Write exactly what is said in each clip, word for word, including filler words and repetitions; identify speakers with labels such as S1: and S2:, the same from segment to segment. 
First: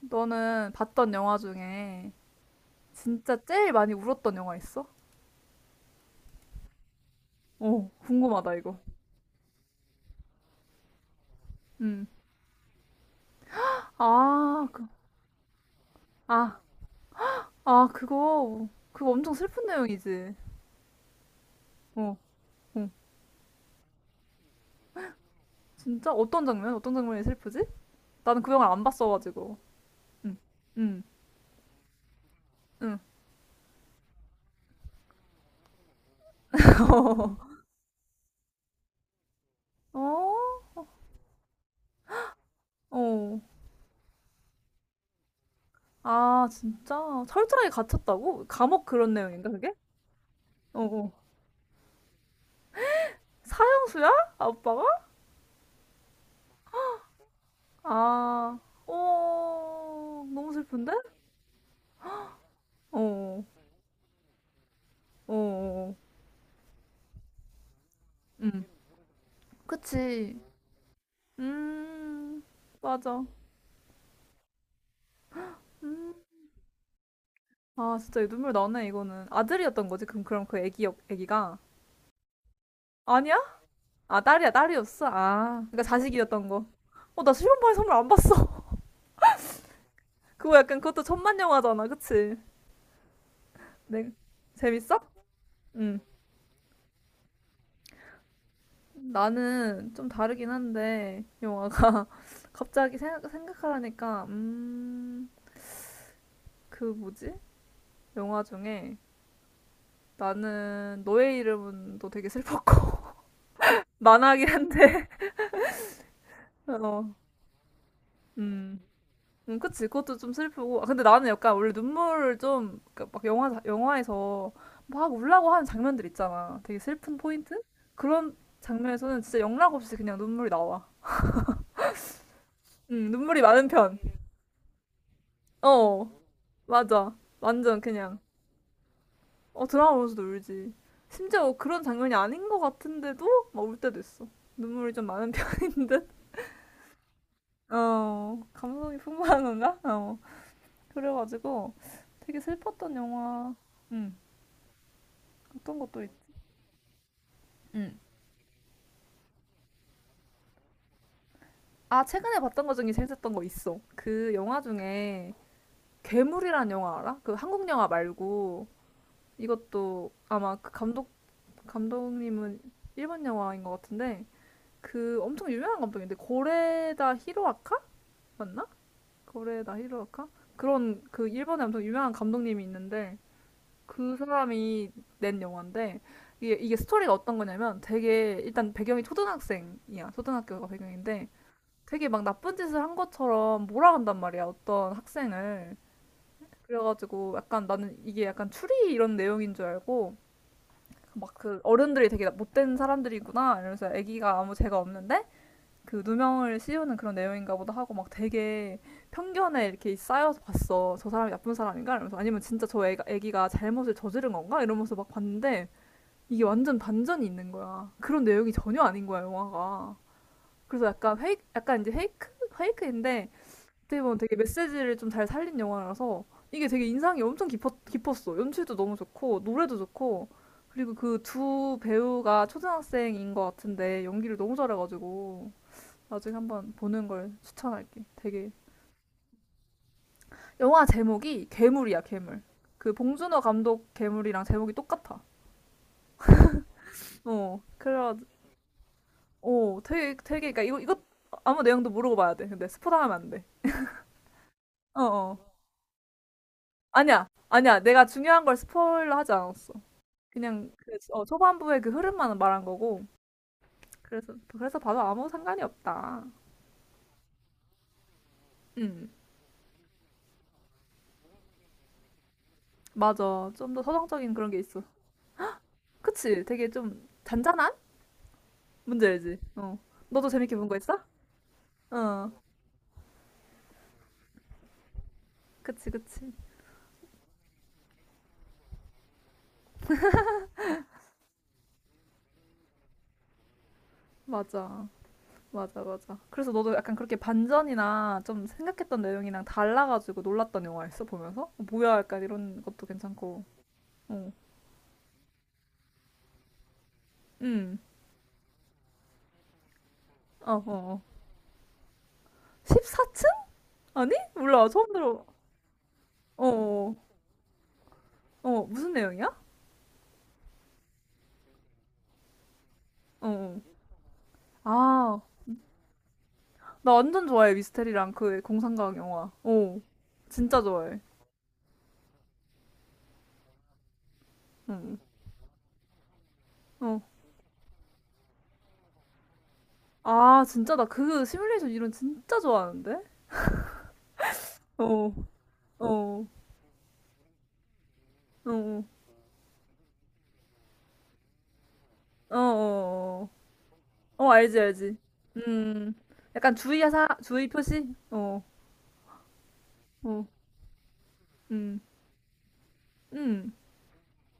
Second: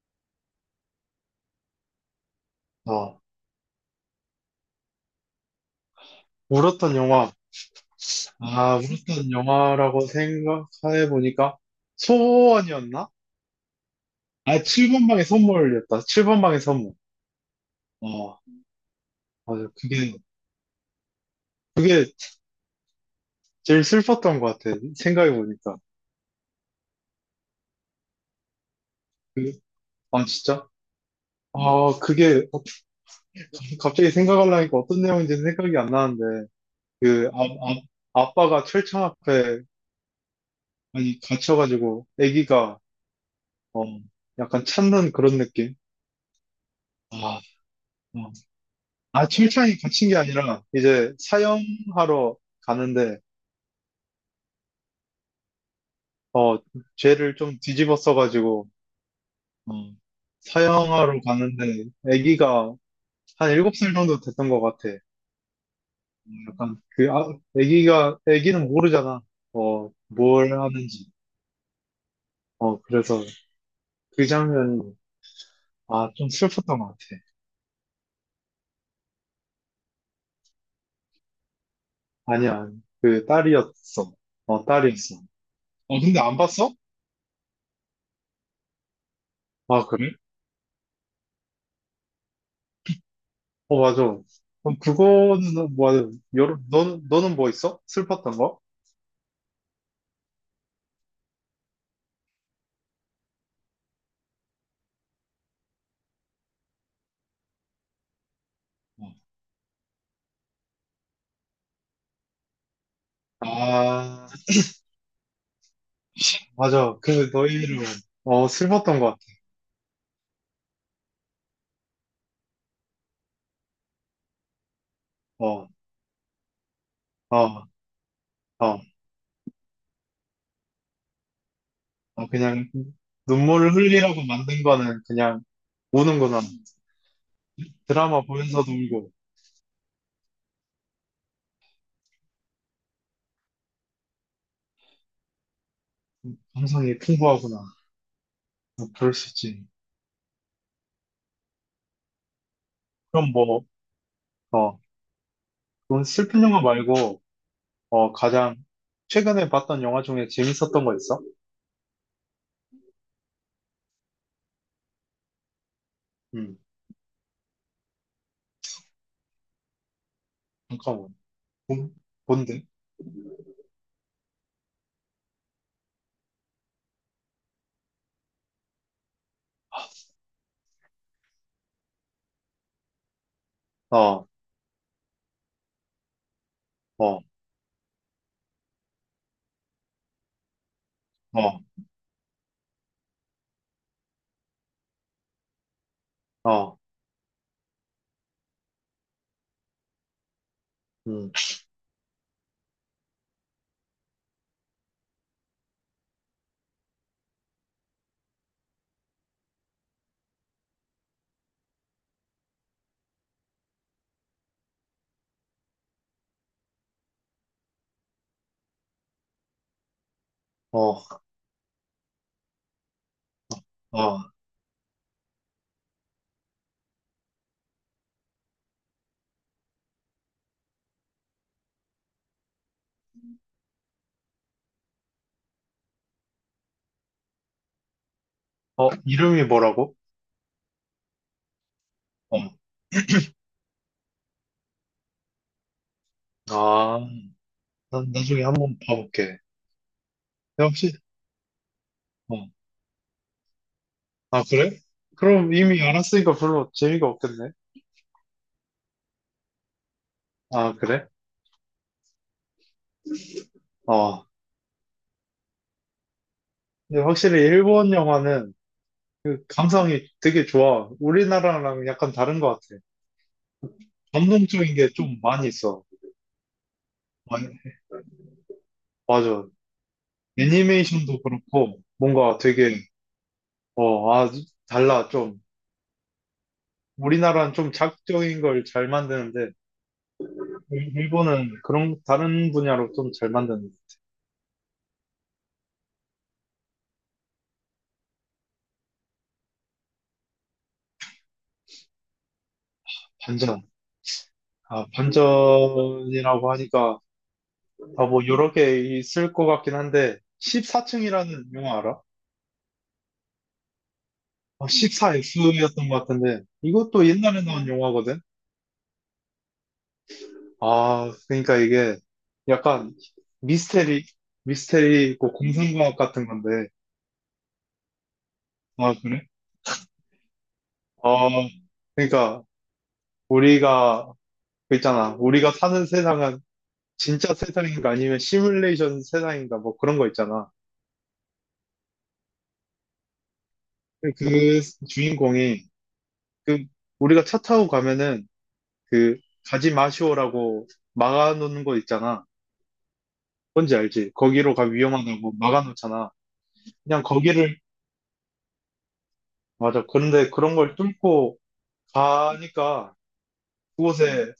S1: 너는 봤던 영화 중에
S2: 어,
S1: 진짜 제일 많이 울었던 영화 있어?
S2: 울었던 영화.
S1: 어, 궁금하다,
S2: 아,
S1: 이거.
S2: 울었던 영화라고 생각해 보니까
S1: 응.
S2: 소원이었나? 아,
S1: 아, 그,
S2: 칠 번방의 선물이었다.
S1: 아,
S2: 칠 번방의 선물.
S1: 아,
S2: 어,
S1: 그거, 그거 엄청 슬픈
S2: 맞아. 그게,
S1: 내용이지.
S2: 그게
S1: 어, 어.
S2: 제일 슬펐던 것 같아. 생각해 보니까.
S1: 진짜? 어떤 장면? 어떤 장면이 슬프지? 나는 그 영화를 안
S2: 그,
S1: 봤어가지고.
S2: 아,
S1: 응,
S2: 진짜?
S1: 응,
S2: 아, 그게
S1: 응.
S2: 갑자기 생각하려니까 어떤 내용인지는 생각이 안 나는데, 그, 아, 아, 아빠가 철창 앞에
S1: 어?
S2: 많이 갇혀가지고, 아기가,
S1: 어.
S2: 어, 약간 찾는 그런 느낌?
S1: 아, 진짜?
S2: 아,
S1: 철저하게
S2: 어,
S1: 갇혔다고? 감옥 그런
S2: 아,
S1: 내용인가, 그게?
S2: 칭찬이 갇힌 게 아니라,
S1: 어, 어.
S2: 이제 사형하러 가는데,
S1: 사형수야? 아빠가?
S2: 어, 죄를 좀 뒤집어
S1: 아,
S2: 써가지고, 어,
S1: 어, 너무 슬픈데?
S2: 사형하러 가는데, 아기가
S1: 어.
S2: 한
S1: 어.
S2: 일곱 살 정도 됐던 것 같아. 어,
S1: 어, 어.
S2: 약간, 그, 아, 아기가,
S1: 응.
S2: 아기는 모르잖아. 어,
S1: 그치.
S2: 뭘 하는지.
S1: 음,
S2: 어, 그래서
S1: 맞아.
S2: 그 장면이, 아, 좀 슬펐던 것 같아.
S1: 아, 진짜 눈물 나네, 이거는. 아들이었던 거지? 그럼, 그럼 그 애기, 역- 애기가?
S2: 아니야, 그
S1: 아니야?
S2: 딸이었어.
S1: 아, 딸이야,
S2: 어,
S1: 딸이었어?
S2: 딸이었어.
S1: 아, 그러니까
S2: 어, 근데 안
S1: 자식이었던 거.
S2: 봤어?
S1: 어, 나 실험반에 선물 안 봤어.
S2: 아, 그래?
S1: 그거 약간 그것도 천만 영화잖아, 그치?
S2: 어, 맞아.
S1: 네.
S2: 그럼
S1: 재밌어?
S2: 그거는, 뭐,
S1: 응.
S2: 여러, 너는, 너는 뭐 있어? 슬펐던 거?
S1: 나는 좀 다르긴 한데, 영화가 갑자기 생각, 생각하라니까, 음, 그 뭐지? 영화 중에
S2: 어.
S1: 나는 너의 이름은도 되게 슬펐고.
S2: 아,
S1: 만화긴 한데.
S2: 맞아.
S1: 어.
S2: 그, 너희는, 어,
S1: 음.
S2: 슬펐던 것
S1: 음, 그치. 그것도 좀 슬프고. 아, 근데 나는 약간 원래 눈물을 좀, 그막 영화, 영화에서 막
S2: 같아.
S1: 울라고 하는
S2: 어,
S1: 장면들 있잖아. 되게 슬픈 포인트?
S2: 어,
S1: 그런
S2: 어.
S1: 장면에서는 진짜 영락 없이 그냥 눈물이 나와.
S2: 어, 그냥,
S1: 음, 눈물이 많은
S2: 눈물을
S1: 편.
S2: 흘리라고 만든 거는 그냥
S1: 어,
S2: 우는구나.
S1: 맞아. 완전 그냥.
S2: 드라마 보면서도 울고,
S1: 어, 드라마 보면서도 울지. 심지어 그런 장면이 아닌 것 같은데도 막 울 때도 있어. 눈물이 좀 많은 편인 듯?
S2: 감성이 풍부하구나.
S1: 어,
S2: 어,
S1: 감성이
S2: 그럴 수
S1: 풍부한
S2: 있지.
S1: 건가? 어. 그래가지고 되게 슬펐던
S2: 그럼
S1: 영화,
S2: 뭐,
S1: 음,
S2: 어,
S1: 어떤 것도
S2: 그럼
S1: 있,
S2: 슬픈 영화 말고,
S1: 음.
S2: 어, 가장, 최근에 봤던 영화 중에 재밌었던 거 있어?
S1: 아, 최근에 봤던 것 중에 재밌었던 거 있어. 그 영화 중에
S2: 음,
S1: 괴물이란 영화 알아? 그 한국 영화 말고 이것도 아마 그 감독
S2: 잠깐만. 뭔,
S1: 감독님은
S2: 뭔데?
S1: 일본 영화인 것 같은데 그 엄청 유명한 감독인데 고레다 히로아카 맞나? 고레다 히로아카 그런 그 일본에 엄청 유명한 감독님이 있는데 그
S2: 어,
S1: 사람이 낸 영화인데 이게, 이게 스토리가
S2: 어,
S1: 어떤 거냐면 되게 일단 배경이 초등학생이야. 초등학교가 배경인데
S2: 어,
S1: 되게 막 나쁜 짓을 한 것처럼 몰아간단 말이야. 어떤 학생을.
S2: 어.
S1: 그래가지고 약간 나는 이게 약간 추리 이런 내용인 줄 알고
S2: 음,
S1: 막 그 어른들이 되게 못된 사람들이구나 이러면서 아기가 아무 죄가 없는데 그 누명을 씌우는 그런 내용인가 보다 하고 막 되게 편견에 이렇게 쌓여서 봤어. 저 사람이 나쁜 사람인가? 이러면서 아니면 진짜 저 애가, 애기가 잘못을 저지른 건가? 이러면서 막 봤는데 이게 완전 반전이 있는 거야. 그런 내용이 전혀 아닌 거야, 영화가. 그래서
S2: 어,
S1: 약간 페이크, 약간 이제 페이크? 페이크인데, 어떻게 보면
S2: 어,
S1: 되게 메시지를 좀 잘 살린 영화라서, 이게 되게 인상이 엄청 깊었, 깊었어. 연출도 너무 좋고, 노래도 좋고, 그리고 그 두 배우가 초등학생인 것 같은데, 연기를 너무 잘해가지고, 나중에 한번 보는 걸 추천할게. 되게.
S2: 어, 이름이 뭐라고?
S1: 영화 제목이 괴물이야, 괴물.
S2: 어,
S1: 그 봉준호 감독 괴물이랑 제목이 똑같아.
S2: 아,
S1: 어,
S2: 나,
S1: 그래,
S2: 나중에 한번 봐볼게.
S1: 어, 되게, 되게, 그러니까 이거,
S2: 역시,
S1: 이거 아무 내용도 모르고 봐야
S2: 어,
S1: 돼. 근데 스포 당하면 안 돼.
S2: 아, 그래?
S1: 어,
S2: 그럼
S1: 어.
S2: 이미 알았으니까 별로 재미가
S1: 아니야,
S2: 없겠네.
S1: 아니야. 내가 중요한 걸 스포일러 하지 않았어. 그냥,
S2: 아,
S1: 그,
S2: 그래?
S1: 어, 초반부의 그 흐름만 말한 거고.
S2: 어,
S1: 그래서, 그래서 봐도 아무 상관이 없다.
S2: 근데 확실히 일본 영화는
S1: 음,
S2: 그 감성이 되게 좋아. 우리나라랑 약간 다른 것 같아.
S1: 맞아. 좀 더 서정적인 그런 게
S2: 감동적인
S1: 있어.
S2: 게 좀 많이 있어.
S1: 그치? 되게 좀
S2: 아,
S1: 잔잔한? 문제지.
S2: 맞아.
S1: 어. 너도 재밌게 본 거 있어?
S2: 애니메이션도 그렇고,
S1: 어,
S2: 뭔가 되게, 어, 아, 달라, 좀.
S1: 그치, 그치.
S2: 우리나라는 좀 자극적인 걸 잘 만드는데, 일- 일본은 그런 다른 분야로 좀 잘 만드는.
S1: 맞아. 맞아, 맞아. 그래서 너도 약간 그렇게 반전이나 좀 생각했던 내용이랑 달라가지고 놀랐던 영화였어, 보면서? 어, 뭐야, 약간 이런 것도 괜찮고.
S2: 반전.
S1: 어,
S2: 아, 반전이라고 하니까
S1: 음.
S2: 아, 뭐 여러 개 있을 것 같긴 한데
S1: 어, 어, 어.
S2: 십사 층이라는 영화 알아?
S1: 십사 층? 아니?
S2: 아,
S1: 몰라, 처음 들어.
S2: 십사 엑스였던 것 같은데
S1: 어,
S2: 이것도
S1: 어,
S2: 옛날에 나온 영화거든.
S1: 어, 무슨 내용이야?
S2: 아, 그러니까 이게 약간
S1: 어, 어.
S2: 미스테리, 미스테리
S1: 아,
S2: 있고 공상과학 같은 건데.
S1: 나 완전 좋아해, 미스테리랑 그
S2: 아,
S1: 공상과학
S2: 그래?
S1: 영화. 어, 진짜 좋아해.
S2: 어, 그러니까 우리가 그
S1: 응,
S2: 있잖아. 우리가 사는 세상은
S1: 어.
S2: 진짜 세상인가 아니면 시뮬레이션 세상인가 뭐 그런 거
S1: 아,
S2: 있잖아.
S1: 진짜 나 그 시뮬레이션 이론 진짜 좋아하는데?
S2: 그
S1: 어, 어,
S2: 주인공이
S1: 어,
S2: 그 우리가 차 타고 가면은
S1: 어,
S2: 그 가지 마시오라고 막아놓는 거 있잖아.
S1: 어, 어.
S2: 뭔지 알지?
S1: 어. 어,
S2: 거기로
S1: 알지,
S2: 가
S1: 알지.
S2: 위험하다고
S1: 음,
S2: 막아놓잖아.
S1: 약간
S2: 그냥
S1: 주의사, 주의
S2: 거기를
S1: 표시? 어,
S2: 맞아.
S1: 어,
S2: 그런데 그런 걸 뚫고
S1: 음,
S2: 가니까
S1: 음,
S2: 그곳에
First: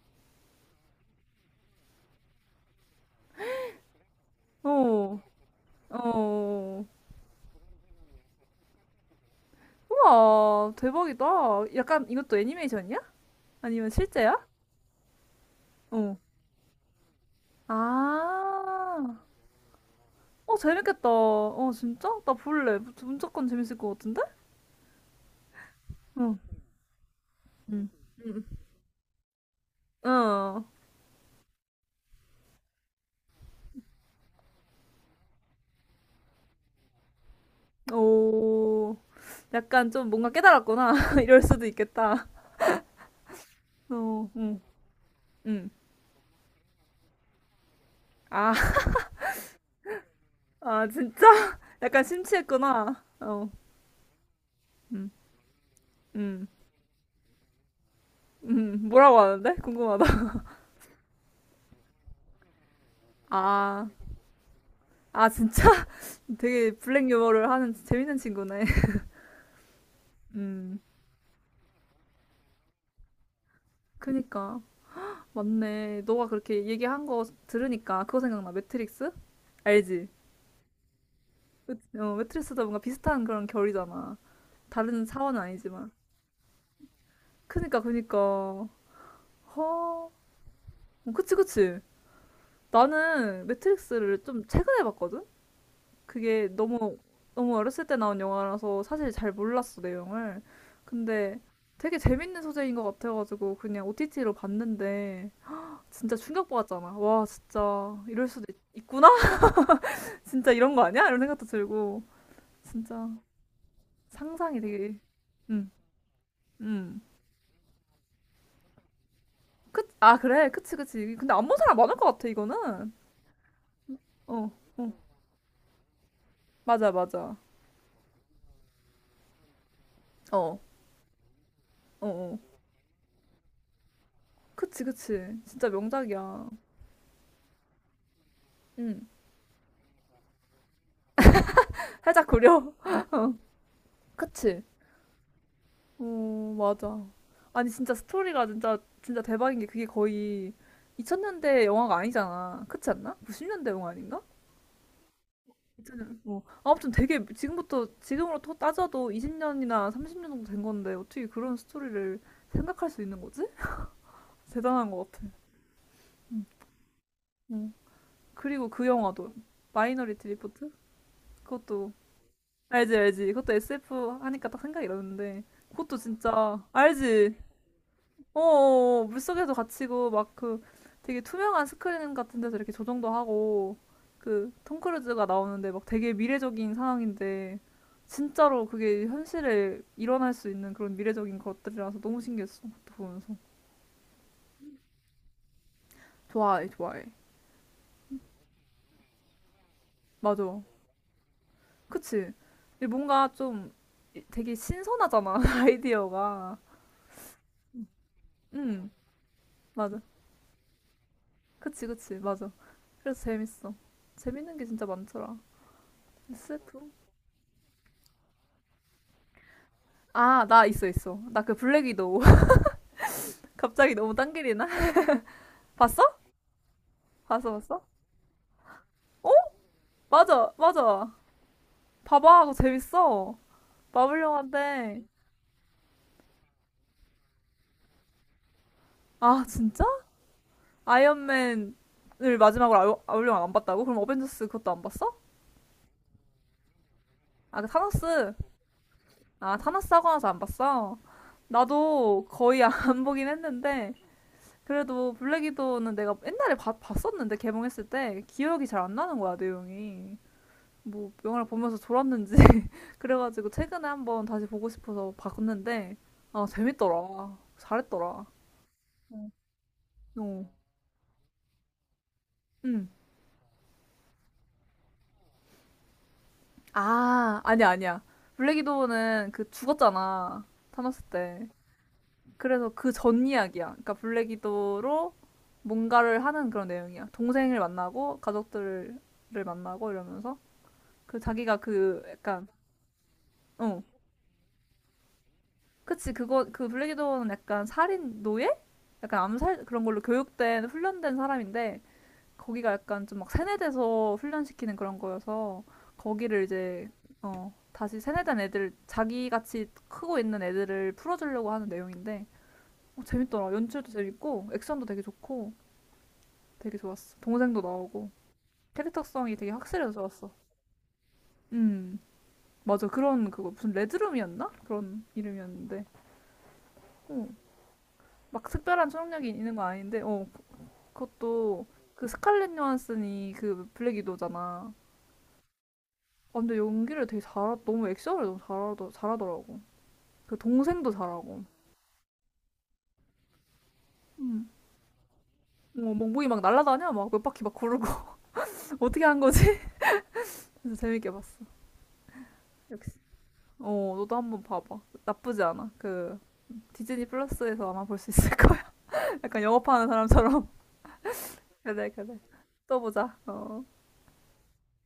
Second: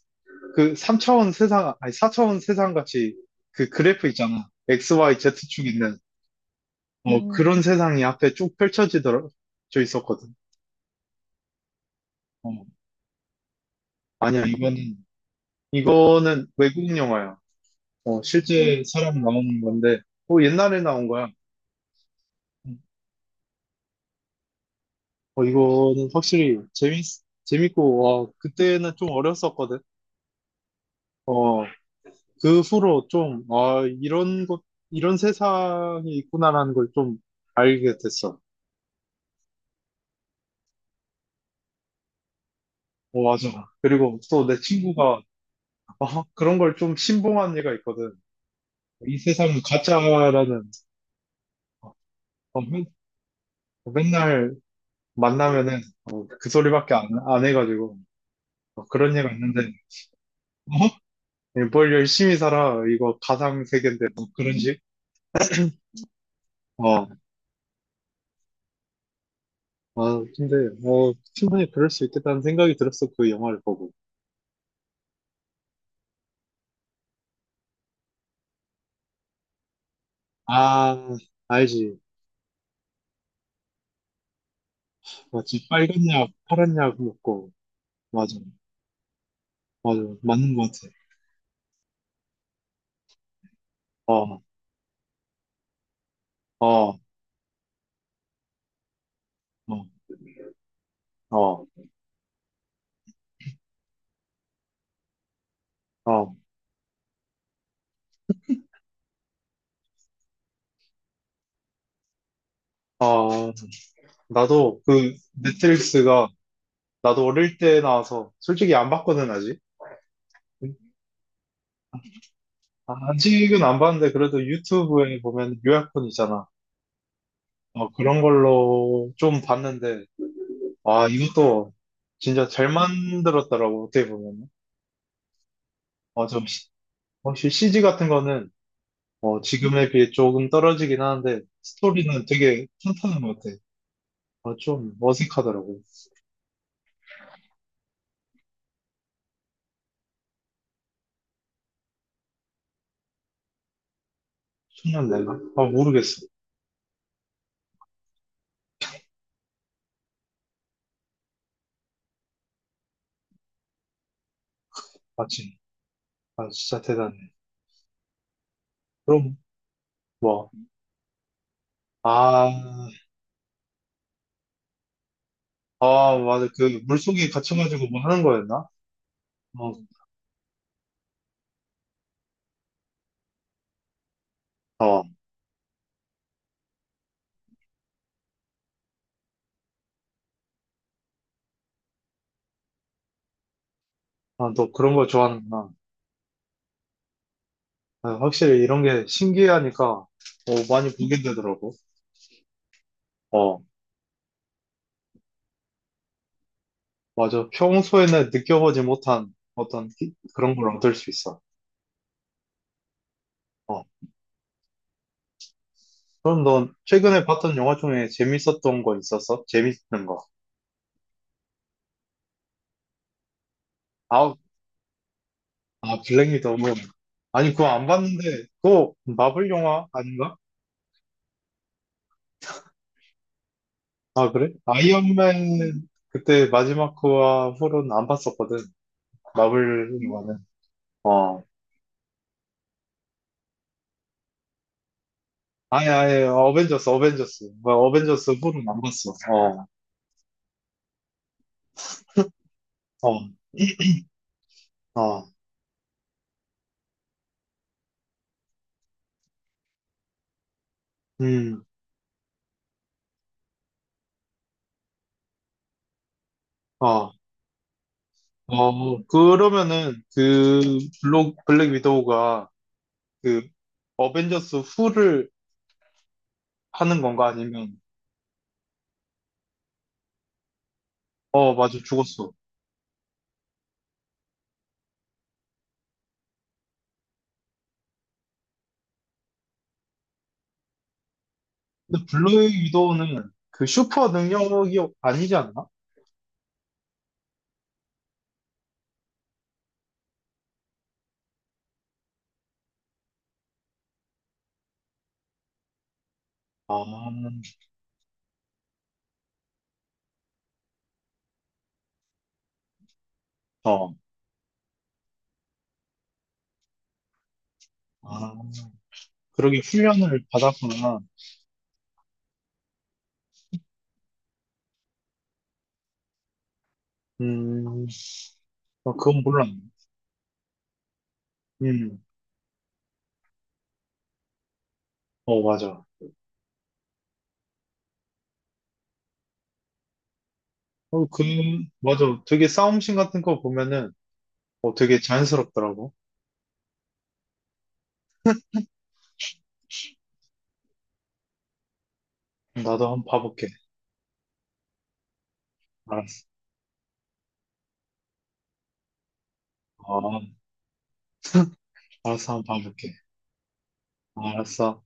S2: 그 삼 차원 세상 아니 사 차원 세상 같이 그 그래프 있잖아. X, Y,
S1: 어,
S2: Z 축 있는
S1: 어.
S2: 어 음. 그런 세상이 앞에 쭉 펼쳐지더라 져 있었거든.
S1: 우와, 대박이다. 약간 이것도
S2: 어,
S1: 애니메이션이야? 아니면 실제야?
S2: 아니야 이거는
S1: 어.
S2: 이거는 외국 영화야. 어, 실제
S1: 아,
S2: 사람 나오는 건데, 어,
S1: 어,
S2: 옛날에 나온
S1: 재밌겠다.
S2: 거야.
S1: 어, 진짜? 나 볼래. 무- 무조건 재밌을 것 같은데?
S2: 어, 이거는
S1: 어,
S2: 확실히 재밌,
S1: 음,
S2: 재밌고, 와,
S1: 음,
S2: 그때는 좀 어렸었거든.
S1: 어,
S2: 어, 그 후로 좀, 아, 이런 것, 이런 세상이 있구나라는 걸 좀 알게 됐어.
S1: 오. 약간 좀 뭔가 깨달았구나. 이럴 수도 있겠다.
S2: 어, 맞아. 그리고
S1: 어,
S2: 또 내
S1: 음,
S2: 친구가,
S1: 음.
S2: 어, 그런 걸 좀 신봉한 애가 있거든.
S1: 아,
S2: 이 세상은 가짜라는,
S1: 아, 진짜?
S2: 어,
S1: 약간
S2: 어, 맨-
S1: 심취했구나. 어,
S2: 맨날
S1: 음,
S2: 만나면은, 어,
S1: 음,
S2: 그 소리밖에 안, 안 해가지고, 어,
S1: 음,
S2: 그런
S1: 뭐라고
S2: 애가
S1: 하는데?
S2: 있는데,
S1: 궁금하다.
S2: 예, 뭘 열심히 살아. 이거 가상
S1: 아,
S2: 세계인데 뭐 그런 식?
S1: 아, 진짜? 되게 블랙
S2: 어.
S1: 유머를 하는 재밌는 친구네.
S2: 아, 근데
S1: 음,
S2: 뭐 충분히 그럴 수 있겠다는 생각이 들었어. 그 영화를 보고.
S1: 그니까. 맞네. 너가 그렇게 얘기한 거 들으니까 그거 생각나. 매트릭스? 알지?
S2: 아,
S1: 매-
S2: 알지.
S1: 어, 매트릭스도 뭔가 비슷한 그런 결이잖아. 다른 사원은
S2: 맞지.
S1: 아니지만.
S2: 빨간 약, 파란 약 먹고.
S1: 그니까,
S2: 맞아.
S1: 그니까.
S2: 맞아.
S1: 허,
S2: 맞는 것 같아.
S1: 어, 그치, 그치. 나는 매트릭스를
S2: 어,
S1: 좀 최근에 봤거든? 그게 너무
S2: 어,
S1: 너무 어렸을 때 나온 영화라서 사실 잘 몰랐어
S2: 어,
S1: 내용을. 근데
S2: 어,
S1: 되게 재밌는 소재인 것 같아가지고 그냥 오티티로 봤는데 진짜
S2: 어.
S1: 충격받았잖아. 와 진짜 이럴 수도 있, 있구나. 진짜 이런 거 아니야? 이런 생각도 들고 진짜
S2: 어,
S1: 상상이
S2: 나도
S1: 되게
S2: 그
S1: 음
S2: 넷플릭스가
S1: 음.
S2: 나도 어릴 때 나와서 솔직히 안 봤거든, 아직.
S1: 그, 아 그래 그치 그치. 근데 안 본 사람 많을 것 같아 이거는.
S2: 아, 아직은 안 봤는데 그래도
S1: 어 어.
S2: 유튜브에 보면 요약본 있잖아.
S1: 맞아 맞아.
S2: 어, 그런 걸로 좀 봤는데
S1: 어
S2: 아, 이것도
S1: 어
S2: 진짜
S1: 어.
S2: 잘 만들었더라고, 어떻게 보면.
S1: 그치 그치. 진짜
S2: 어, 좀,
S1: 명작이야.
S2: 시- 확실히 씨 지 같은 거는,
S1: 응
S2: 어, 지금에 비해 조금 떨어지긴 하는데,
S1: 살짝
S2: 스토리는
S1: 구려.
S2: 되게 탄탄한 것 같아. 어,
S1: 그치.
S2: 좀 어색하더라고.
S1: 어 맞아. 아니, 진짜 스토리가 진짜, 진짜 대박인 게 그게 거의 이천 년대 영화가 아니잖아. 그렇지 않나? 구십 년대 영화 아닌가?
S2: 청년 내가? 아,
S1: 이천 년,
S2: 모르겠어.
S1: 어. 아무튼 되게 지금부터, 지금으로 또 따져도 이십 년이나 삼십 년 정도 된 건데 어떻게 그런 스토리를 생각할 수 있는 거지? 대단한 것 같아.
S2: 마침.
S1: 응.
S2: 아, 진짜 대단해.
S1: 응. 그리고 그 영화도,
S2: 그럼,
S1: 마이너리티
S2: 뭐,
S1: 리포트? 그것도,
S2: 아,
S1: 알지, 알지. 그것도 에스에프 하니까 딱 생각이 나는데, 그것도
S2: 아, 맞아.
S1: 진짜,
S2: 그, 물속에
S1: 알지?
S2: 갇혀가지고 뭐 하는
S1: 어,
S2: 거였나?
S1: 어, 어, 물속에도
S2: 어,
S1: 갇히고 막 그 되게 투명한 스크린 같은 데서 이렇게 조정도 하고 그 톰
S2: 어.
S1: 크루즈가 나오는데 막 되게 미래적인 상황인데 진짜로 그게 현실에 일어날 수 있는 그런 미래적인 것들이라서 너무 신기했어. 그것도 보면서.
S2: 아, 너 그런 거 좋아하는구나.
S1: 좋아해, 좋아해.
S2: 아, 확실히 이런 게 신기하니까, 어,
S1: 맞아.
S2: 많이 보게 되더라고.
S1: 그치? 이게 뭔가
S2: 어,
S1: 좀 이- 되게 신선하잖아, 아이디어가.
S2: 맞아. 평소에는 느껴보지
S1: 응,
S2: 못한 어떤
S1: 맞아.
S2: 기- 그런 걸 얻을 수 있어.
S1: 그치, 그치, 맞아. 그래서 재밌어.
S2: 어.
S1: 재밌는 게 진짜 많더라.
S2: 그럼 넌
S1: 에스에프?
S2: 최근에 봤던 영화 중에 재밌었던 거 있었어? 재밌는 거.
S1: 아, 나 있어, 있어. 나 그 블랙 위도우. 갑자기 너무 딴
S2: 아,
S1: 길이나?
S2: 아,
S1: 봤어?
S2: 블랙 위도우.
S1: 봤어,
S2: 아니, 그거
S1: 봤어?
S2: 안 봤는데, 그거
S1: 어?
S2: 마블 영화 아닌가?
S1: 맞아, 맞아. 봐봐, 그거 재밌어. 마블
S2: 아, 그래?
S1: 영화인데.
S2: 아이언맨 그때 마지막 그와 후로는 안 봤었거든.
S1: 아, 진짜?
S2: 마블 영화는. 어.
S1: 아이언맨을 마지막으로 아이- 마블 영화 안 봤다고? 그럼 어벤져스 그것도 안 봤어?
S2: 아니, 아니, 어벤져스, 어벤져스.
S1: 아, 그
S2: 뭐, 어벤져스
S1: 타노스.
S2: 후로는 안 봤어.
S1: 아,
S2: 어,
S1: 타노스 하고 나서 안 봤어. 나도 거의 안 보긴
S2: 어,
S1: 했는데. 그래도
S2: 어,
S1: 블랙 위도우는 내가 옛날에 봤- 봤었는데, 개봉했을 때. 기억이 잘 안 나는 거야, 내용이. 뭐 영화를
S2: 음,
S1: 보면서 졸았는지 그래가지고 최근에 한번 다시 보고 싶어서 봤는데 아
S2: 어.
S1: 재밌더라 잘했더라
S2: 어, 그러면은
S1: 어.
S2: 그 블록, 블랙 위도우가
S1: 응.
S2: 그 어벤져스 후를 하는 건가?
S1: 아 아니야
S2: 아니면
S1: 아니야 블랙 위도우는 그 죽었잖아 타노스 때
S2: 어, 맞아, 죽었어.
S1: 그래서 그 전 이야기야 그러니까 블랙 위도우로 뭔가를 하는 그런 내용이야 동생을 만나고 가족들을 만나고 이러면서 그 자기가 그
S2: 근데
S1: 약간
S2: 블랙 위도우는 그
S1: 어
S2: 슈퍼 능력이 아니지 않나?
S1: 그치, 그거, 그 블랙이도어는 약간 살인 노예? 약간 암살 그런 걸로 교육된, 훈련된 사람인데, 거기가 약간 좀 막 세뇌돼서 훈련시키는 그런 거여서, 거기를
S2: 아,
S1: 이제, 어, 다시 세뇌된 애들, 자기같이 크고 있는 애들을 풀어주려고 하는 내용인데, 어, 재밌더라. 연출도
S2: 어,
S1: 재밌고, 액션도 되게 좋고, 되게 좋았어. 동생도 나오고,
S2: 아,
S1: 캐릭터성이 되게
S2: 그러게
S1: 확실해서
S2: 훈련을
S1: 좋았어.
S2: 받았구나.
S1: 음, 맞아. 그런, 그거, 무슨 레드룸이었나? 그런 이름이었는데, 어,
S2: 음,
S1: 막 특별한
S2: 어, 그건
S1: 초능력이 있는
S2: 몰랐네.
S1: 건 아닌데, 어, 그것도
S2: 음,
S1: 그 스칼렛 요한슨이 그 블랙 위도잖아.
S2: 어, 맞아.
S1: 아, 근데 연기를 되게 잘하, 너무 액션을 너무 잘하더, 잘하더라고. 그 동생도
S2: 어, 그,
S1: 잘하고.
S2: 맞아. 되게 싸움씬 같은 거 보면은
S1: 음.
S2: 어, 되게 자연스럽더라고.
S1: 뭐 몽둥이 막 날아다녀 막 몇 바퀴 막 구르고 어떻게 한 거지? 그래서 재밌게 봤어.
S2: 나도
S1: 역시.
S2: 한 번 봐볼게.
S1: 어, 너도 한번 봐봐. 나쁘지 않아. 그
S2: 알았어.
S1: 디즈니 플러스에서 아마 볼 수 있을 거야. 약간 영업하는
S2: 어,
S1: 사람처럼. 그래, 그래.
S2: 알았어, 한 번
S1: 또
S2: 봐볼게.
S1: 보자. 어.
S2: 알았어.